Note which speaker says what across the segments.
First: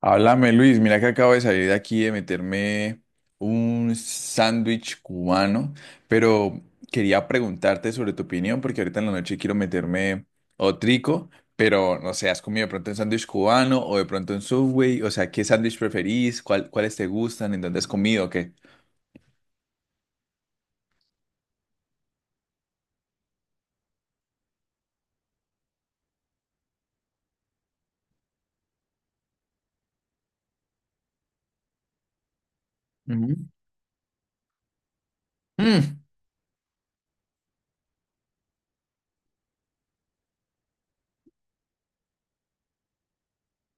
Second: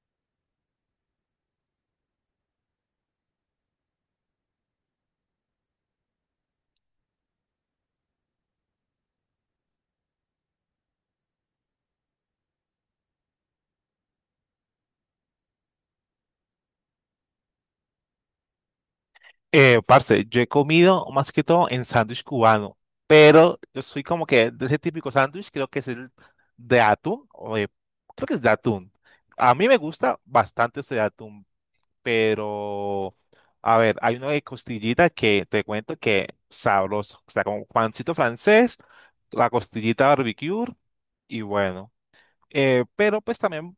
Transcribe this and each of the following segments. Speaker 1: Háblame, Luis. Mira que acabo de salir de aquí de meterme un sándwich cubano, pero quería preguntarte sobre tu opinión porque ahorita en la noche quiero meterme otrico, pero no sé, ¿has comido de pronto un sándwich cubano o de pronto un Subway? O sea, ¿qué sándwich preferís? ¿Cuáles te gustan? ¿En dónde has comido o qué?
Speaker 2: Parce, yo he comido más que todo en sándwich cubano, pero yo soy como que de ese típico sándwich, creo que es el de atún, creo que es de atún. A mí me gusta bastante ese de atún, pero
Speaker 1: Ujú.
Speaker 2: a ver, hay uno de costillita que te cuento
Speaker 1: Mm,
Speaker 2: que sabroso, o sea, como pancito francés, la costillita barbecue y bueno, pero pues también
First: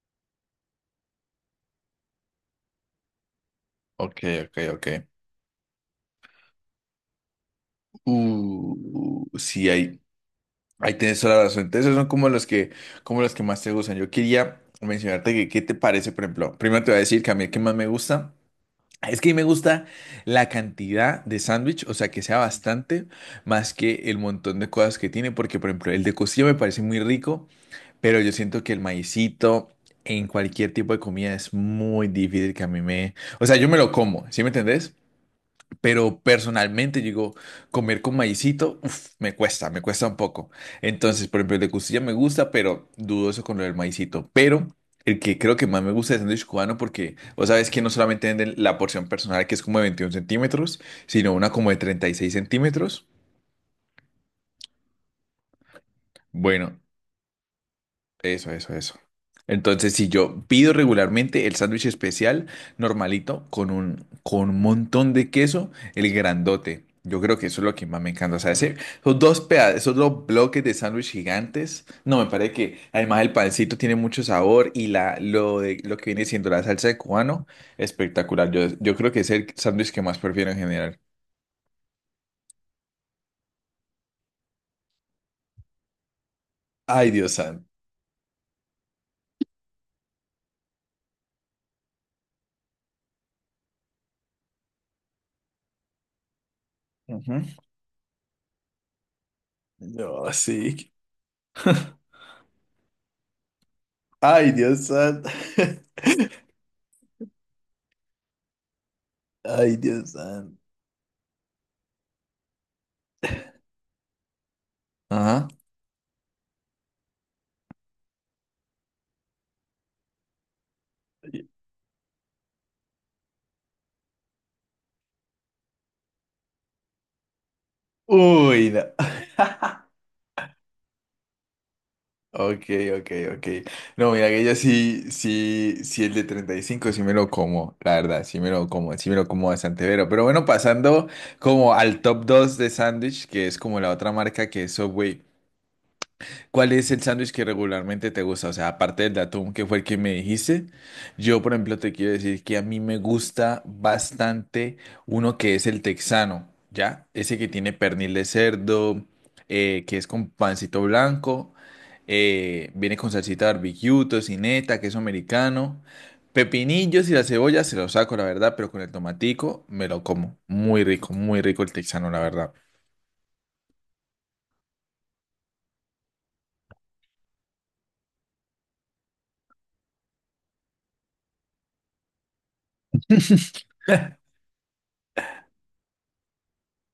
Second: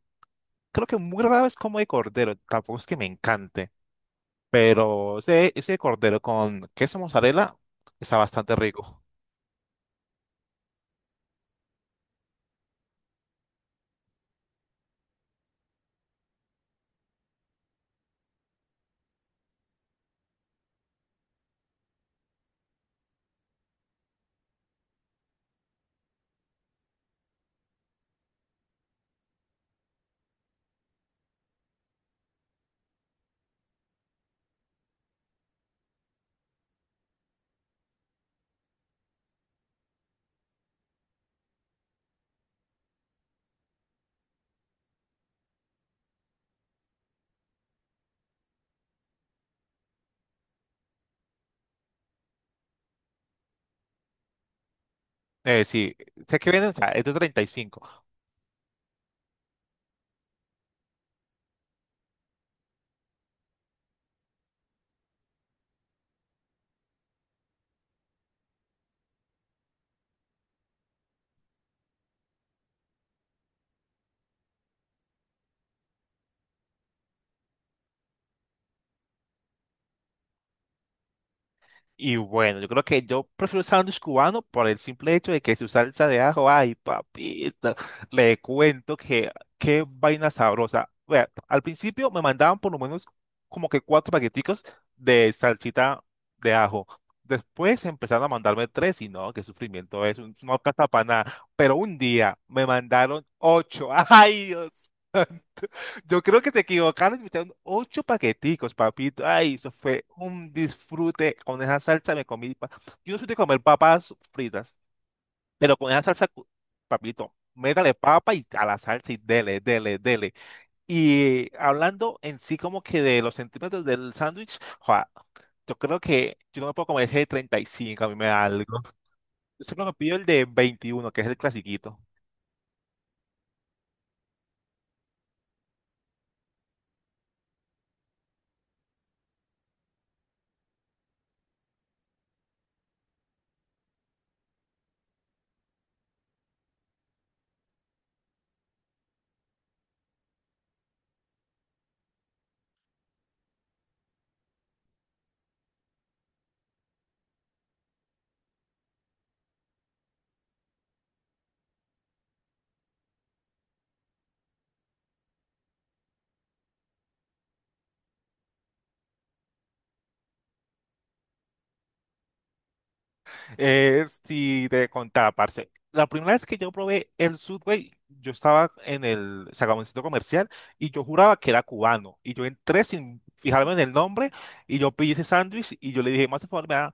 Speaker 2: creo que muy raro es como de cordero, tampoco es que me encante.
Speaker 1: ok, ok, ok.
Speaker 2: Pero ese cordero con queso mozzarella está bastante rico.
Speaker 1: Sí, hay. Ahí tienes toda la razón. Entonces, esos son como los que más te gustan. Yo quería mencionarte que, qué te parece, por ejemplo. Primero te voy a decir que a mí el que más me gusta es que a mí me gusta la cantidad de sándwich, o sea, que sea bastante más que el montón de cosas que tiene, porque, por ejemplo, el de costilla me parece muy rico, pero yo siento que el maicito en cualquier tipo de comida es muy difícil que a mí me. O sea, yo me lo como, ¿sí me entendés? Pero personalmente, digo, comer con maicito, uf, me cuesta un poco. Entonces, por ejemplo, el de costilla me gusta, pero dudoso con lo del maicito. Pero el que creo que más me gusta es el sándwich cubano porque vos sabes que no solamente venden la porción personal, que es como de 21 centímetros, sino una como de 36 centímetros.
Speaker 2: Sí, sé que viene, o
Speaker 1: Bueno,
Speaker 2: sea, es de 35.
Speaker 1: eso, eso, eso. Entonces, si yo pido regularmente el sándwich especial normalito con un montón de queso, el grandote. Yo creo que eso es lo que más me encanta. O sea, esos dos bloques de sándwich gigantes. No, me parece que además el pancito tiene mucho sabor y lo que viene siendo la salsa de cubano, espectacular. Yo creo que es el sándwich que más prefiero en general.
Speaker 2: Y bueno, yo creo que yo prefiero el sándwich cubano por el simple hecho de que su salsa de ajo, ay,
Speaker 1: Ay, Dios santo.
Speaker 2: papita, le cuento que qué vaina sabrosa. Vea, al principio me mandaban por lo menos como que cuatro paqueticos de salsita de ajo.
Speaker 1: Ujú.
Speaker 2: Después empezaron a mandarme tres y no, qué sufrimiento es,
Speaker 1: No,
Speaker 2: no alcanza
Speaker 1: sí.
Speaker 2: para nada. Pero un día me mandaron ocho. Ay,
Speaker 1: Ay, Dios
Speaker 2: Dios.
Speaker 1: santo.
Speaker 2: Yo creo que te equivocaron y metieron ocho paqueticos, papito. Ay, eso
Speaker 1: Ay,
Speaker 2: fue
Speaker 1: Dios
Speaker 2: un
Speaker 1: santo.
Speaker 2: disfrute. Con esa salsa me comí. Yo no soy de comer papas fritas,
Speaker 1: Ajá.
Speaker 2: pero con esa salsa, papito, métale papa y a la salsa y dele, dele, dele. Y hablando en sí como que de los centímetros del sándwich, joa, yo creo que yo no me puedo comer ese de 35, a mí me da
Speaker 1: Uy,
Speaker 2: algo.
Speaker 1: no.
Speaker 2: Yo siempre me pido el de 21 que es el clasiquito.
Speaker 1: Ok, ok, ok. No, mira que yo sí, sí, sí el de 35, sí me lo como, la verdad, sí me lo como, sí me lo como bastante pero. Pero bueno, pasando como al top 2 de sándwich, que es como la otra marca que es Subway. ¿Cuál es el sándwich que regularmente te gusta? O sea, aparte del de atún, que fue el que me dijiste, yo, por ejemplo, te quiero decir que a mí me gusta bastante uno que es el texano, ¿ya? Ese que tiene pernil de cerdo, que es con pancito blanco, viene con salsita barbecue, tocineta, queso americano, pepinillos y la cebolla se los saco, la verdad, pero con el tomatico me lo como. Muy rico el texano, la verdad.
Speaker 2: Si te contaba, parce. La primera vez que yo probé el Subway, yo estaba en el, o sea, como en el centro comercial y yo juraba que era cubano. Y yo entré sin fijarme en el nombre y yo pedí ese sándwich y yo le dije, más de favor, me da,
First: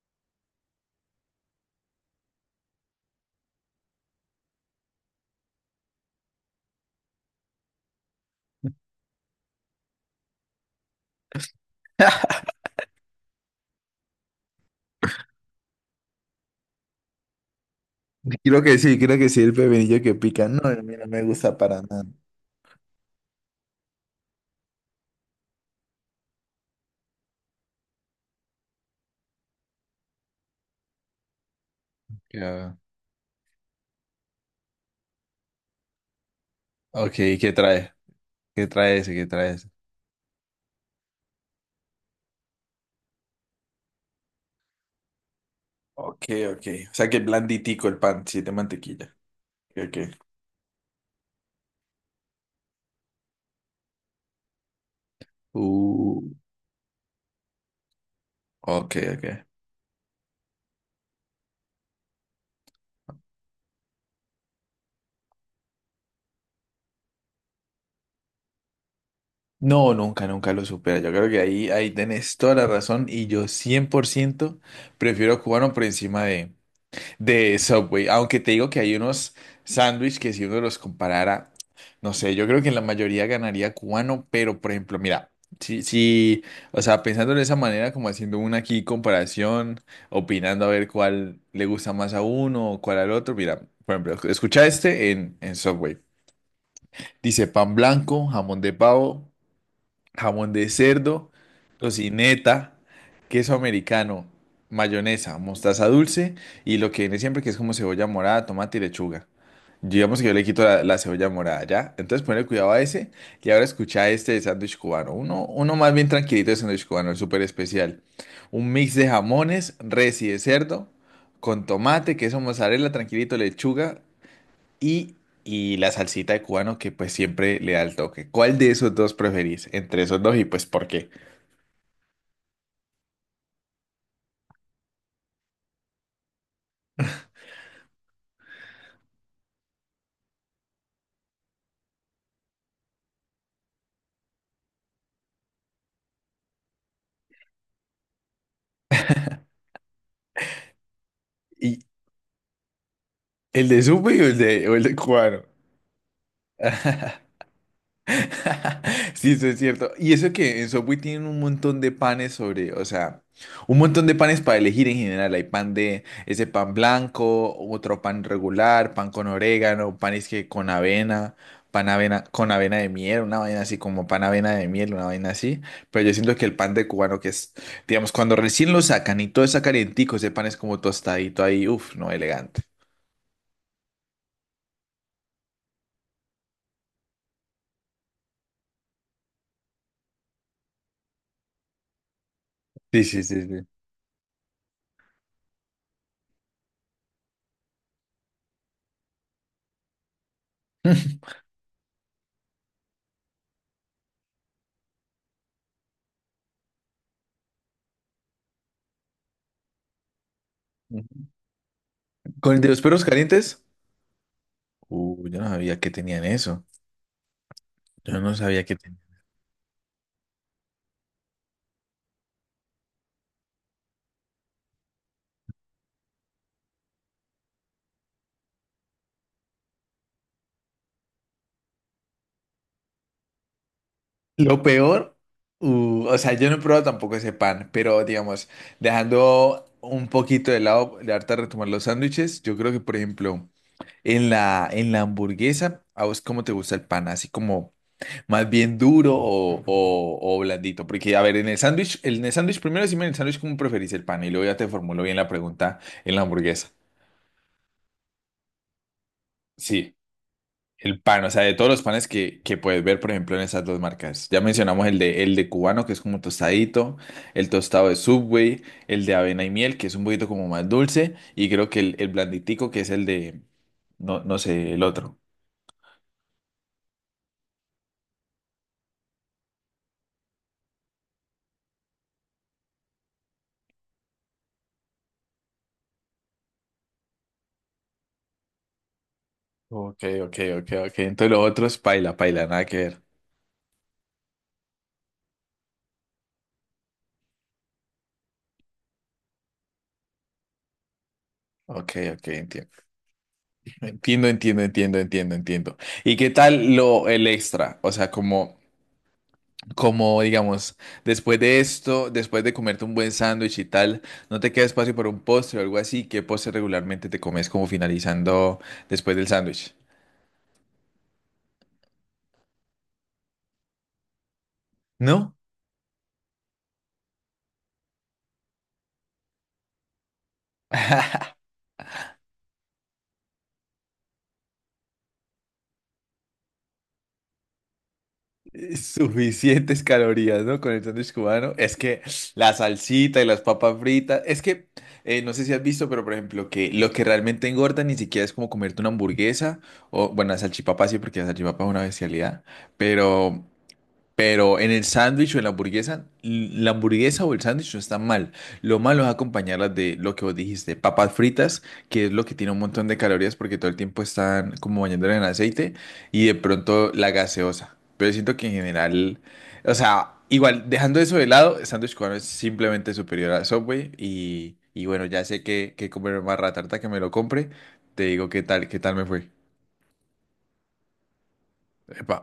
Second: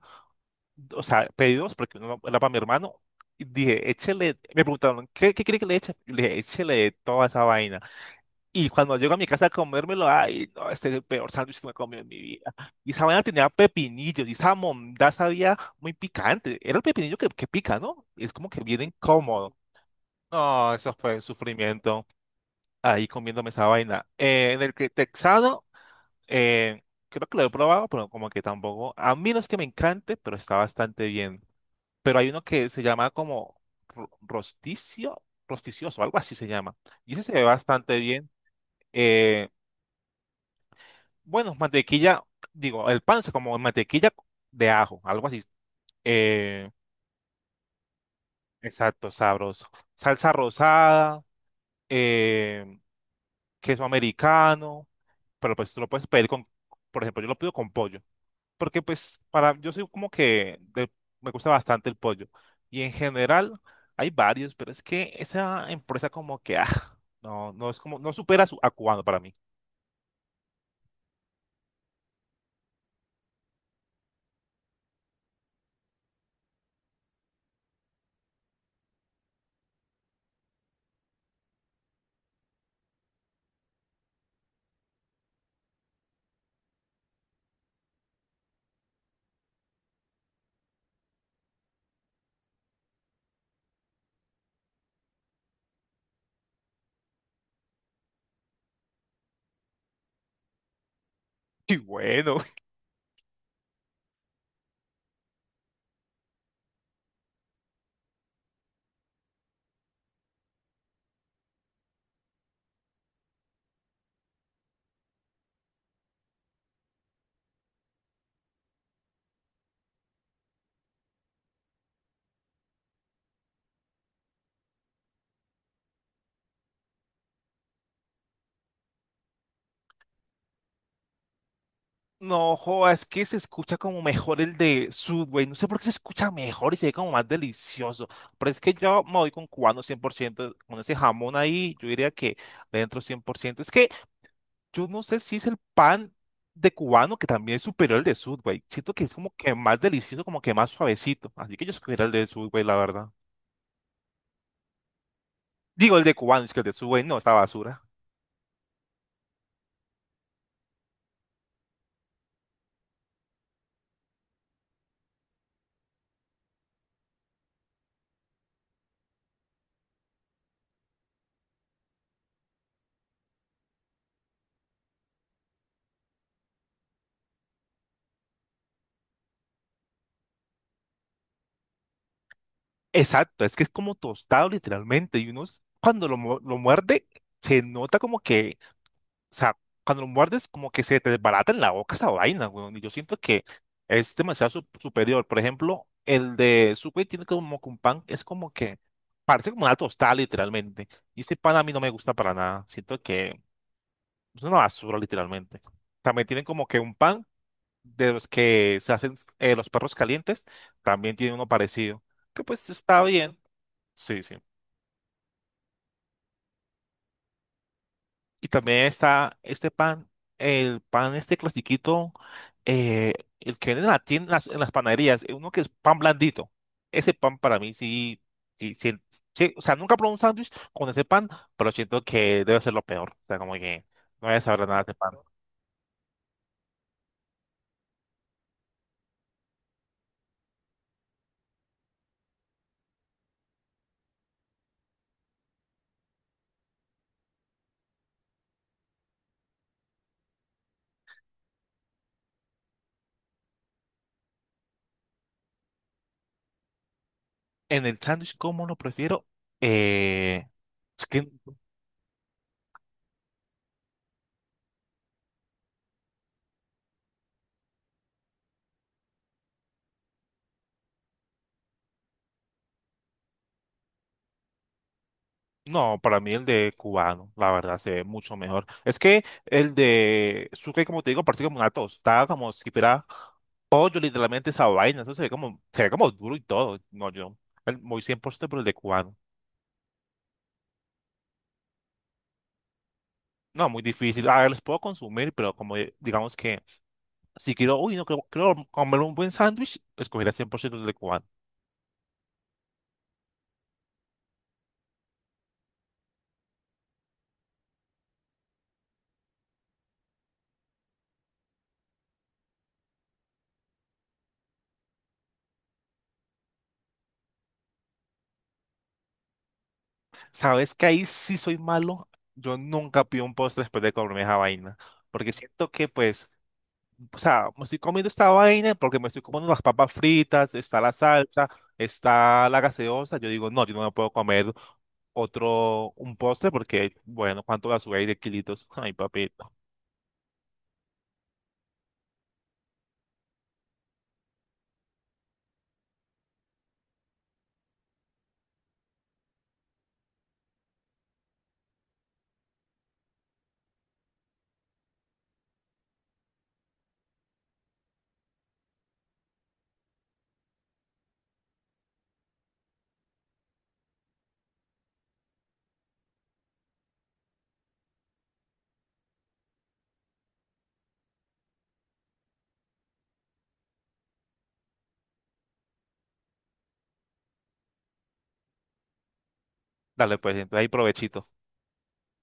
Speaker 2: o sea, pedí dos porque uno era para mi hermano. Y dije, échele. Me preguntaron, ¿qué quiere que le eche? Y le dije, échele toda esa vaina. Y cuando llego a mi casa a comérmelo, ay, no, este es el peor sándwich que me he comido en mi vida. Y esa vaina tenía pepinillos, y esa mondá sabía muy picante. Era el pepinillo que pica, ¿no? Y es como que
Speaker 1: Creo que
Speaker 2: bien
Speaker 1: sí, creo que sí, el
Speaker 2: incómodo.
Speaker 1: pepinillo que pica. No,
Speaker 2: No,
Speaker 1: a
Speaker 2: eso
Speaker 1: mí no
Speaker 2: fue
Speaker 1: me gusta para nada.
Speaker 2: sufrimiento ahí comiéndome esa vaina. En el que texano, eh, creo que lo he probado, pero como que tampoco. A mí no es que me encante, pero está bastante bien. Pero hay uno que
Speaker 1: Ya.
Speaker 2: se llama como ro- rosticio, rosticioso, algo así se llama.
Speaker 1: Ok,
Speaker 2: Y ese se ve
Speaker 1: ¿qué trae?
Speaker 2: bastante bien.
Speaker 1: ¿Qué trae ese? ¿Qué
Speaker 2: Eh,
Speaker 1: trae ese?
Speaker 2: Bueno, mantequilla, digo, el pan es como mantequilla de ajo, algo así.
Speaker 1: Ok, ok.
Speaker 2: Eh,
Speaker 1: O sea que blanditico el pan, sí, de
Speaker 2: exacto,
Speaker 1: mantequilla.
Speaker 2: sabroso.
Speaker 1: Ok.
Speaker 2: Salsa rosada, eh, queso americano, pero pues tú lo puedes
Speaker 1: Uh,
Speaker 2: pedir con, por ejemplo, yo lo pido con pollo, porque
Speaker 1: Ok,
Speaker 2: pues
Speaker 1: ok.
Speaker 2: para, yo soy como que me gusta bastante el pollo. Y en general hay varios, pero es que esa empresa como que, ah, no, no es como, no supera su, a cubano para mí.
Speaker 1: No, nunca, nunca lo supera. Yo creo que ahí, ahí tenés toda la razón y yo 100% prefiero cubano por encima de Subway, aunque te digo que hay unos sándwiches que si uno los comparara, no sé, yo creo que en la mayoría ganaría cubano, pero por ejemplo, mira, si, si, o sea, pensando de esa manera, como haciendo una aquí comparación, opinando a ver cuál le gusta más a uno o cuál al otro, mira, por ejemplo, escucha este en, Subway. Dice pan blanco, jamón de pavo, jamón de cerdo,
Speaker 2: Y bueno.
Speaker 1: tocineta, queso americano, mayonesa, mostaza dulce y lo que viene siempre que es como cebolla morada, tomate y lechuga. Digamos que yo le quito la cebolla morada, ¿ya? Entonces ponle cuidado a ese y ahora escucha este de sándwich cubano. Uno más bien tranquilito de sándwich cubano, el súper especial. Un mix de jamones, res y de cerdo, con tomate, queso mozzarella, tranquilito, lechuga y, y la salsita de cubano que pues siempre le da el toque. ¿Cuál de esos dos preferís? Entre esos dos y pues ¿por qué?
Speaker 2: No, joa, es que se escucha como mejor el de Subway. No sé por qué se escucha mejor y se ve como más delicioso. Pero es que yo me voy con cubano 100%. Con ese jamón ahí, yo diría que le entro 100%. Es que yo no sé si es el pan de cubano que también es superior al de Subway. Siento que es como que más delicioso, como que más suavecito. Así que yo
Speaker 1: ¿Y
Speaker 2: escogería el de Subway, la verdad.
Speaker 1: el de supe o o el de cubano?
Speaker 2: Digo, el de cubano, es que el de Subway no, esta basura.
Speaker 1: Sí, eso es cierto. Y eso que en Subway tienen un montón de panes sobre, o sea, un montón de panes para elegir en general. Hay pan de ese pan blanco, otro pan regular, pan con orégano, panes que con avena, pan avena con avena de miel, una vaina así como pan avena de miel, una vaina así. Pero yo siento que el pan de cubano que es, digamos, cuando recién lo sacan y todo está calientico, ese pan es como tostadito ahí, uff, no, elegante.
Speaker 2: Exacto, es que es como tostado literalmente. Y uno cuando lo muerde, se nota como que, o sea, cuando lo muerdes, como que se te desbarata en la boca esa vaina, güey. Y yo
Speaker 1: Sí,
Speaker 2: siento
Speaker 1: sí, sí,
Speaker 2: que
Speaker 1: sí.
Speaker 2: es demasiado superior. Por ejemplo, el de Subway tiene como que un pan, es como que parece como una tostada, literalmente. Y ese pan a mí no me gusta para nada. Siento que es una basura, literalmente. También tienen como que un pan de los que se hacen los perros calientes. También tiene uno parecido. Que
Speaker 1: ¿Con el de
Speaker 2: pues
Speaker 1: los
Speaker 2: está
Speaker 1: perros
Speaker 2: bien.
Speaker 1: calientes?
Speaker 2: Sí, sí.
Speaker 1: Yo no sabía que tenían eso. Yo no
Speaker 2: Y
Speaker 1: sabía que
Speaker 2: también
Speaker 1: tenía.
Speaker 2: está este pan, el pan este clasiquito, eh, el que venden en en las panaderías, uno que es pan blandito. Ese pan para mí sí, sí, sí- sí, o sea, nunca probé un sándwich con ese pan, pero siento que debe ser lo peor. O sea, como que no voy a saber
Speaker 1: Lo
Speaker 2: nada de ese pan.
Speaker 1: peor, o sea, yo no he probado tampoco ese pan, pero digamos, dejando un poquito de lado, de harta retomar los sándwiches, yo creo que, por ejemplo, en la hamburguesa, ¿a vos cómo te gusta el pan? ¿Así como más bien duro o blandito? Porque, a ver, en el sándwich, primero decime en el sándwich cómo preferís el pan y luego ya te formulo bien la pregunta en la hamburguesa.
Speaker 2: En el sándwich, ¿cómo lo prefiero?
Speaker 1: Sí.
Speaker 2: Eh,
Speaker 1: El
Speaker 2: es
Speaker 1: pan, o
Speaker 2: que
Speaker 1: sea, de todos los panes que puedes ver, por ejemplo, en esas dos marcas. Ya mencionamos el de cubano, que es como tostadito, el tostado de Subway, el de avena y miel, que es un poquito como más dulce, y creo que el blanditico, que es el de, no, no sé, el otro.
Speaker 2: No, para mí el de cubano, la verdad, se ve mucho mejor. Es que el de suque, como te digo, parece como una tostada, como si fuera pollo, literalmente esa vaina. Eso se ve como duro y todo. No, yo muy 100% por el de cubano.
Speaker 1: Ok, ok, ok, ok. Entonces lo otro es paila, paila, nada que ver.
Speaker 2: No, muy difícil. A ver, los puedo consumir, pero como digamos que si quiero, uy, no quiero, quiero comer un buen sándwich, escogería 100% el de cubano.
Speaker 1: Ok, ok, entiendo. Entiendo, entiendo, entiendo, entiendo, entiendo. ¿Y qué tal lo, el extra? O sea, como... Como, digamos, después de esto, después de comerte un buen sándwich y tal, no te queda espacio para un postre o algo así. ¿Qué postre regularmente te comes como finalizando después del sándwich?
Speaker 2: ¿Sabes que ahí sí soy malo? Yo nunca pido un postre después de comerme esa vaina. Porque
Speaker 1: ¿No?
Speaker 2: siento que, pues, o sea, me estoy comiendo esta vaina porque me estoy comiendo las papas fritas, está la salsa, está la gaseosa. Yo digo, no, yo no me puedo comer otro, un postre, porque, bueno, ¿cuánto va a subir de kilitos? Ay, papito.
Speaker 1: Suficientes calorías, ¿no? Con el sándwich cubano. Es que la salsita y las papas fritas. Es que no sé si has visto, pero por ejemplo, que lo que realmente engorda ni siquiera es como comerte una hamburguesa o, bueno, la salchipapa sí, porque la salchipapa es una bestialidad. Pero. Pero en el sándwich o en la hamburguesa, la hamburguesa o el sándwich no están mal. Lo malo es acompañarlas de lo que vos dijiste, papas fritas, que es lo que tiene un montón de calorías porque todo el tiempo están como bañándola en aceite, y de pronto la gaseosa. Pero siento que en general, o sea, igual, dejando eso de lado, el sándwich cubano es simplemente superior a Subway y bueno, ya sé que comer más ratarta que me lo compre. Te digo qué tal me fue.
Speaker 2: Dale, pues, entonces ahí provechito.
Speaker 1: Epa.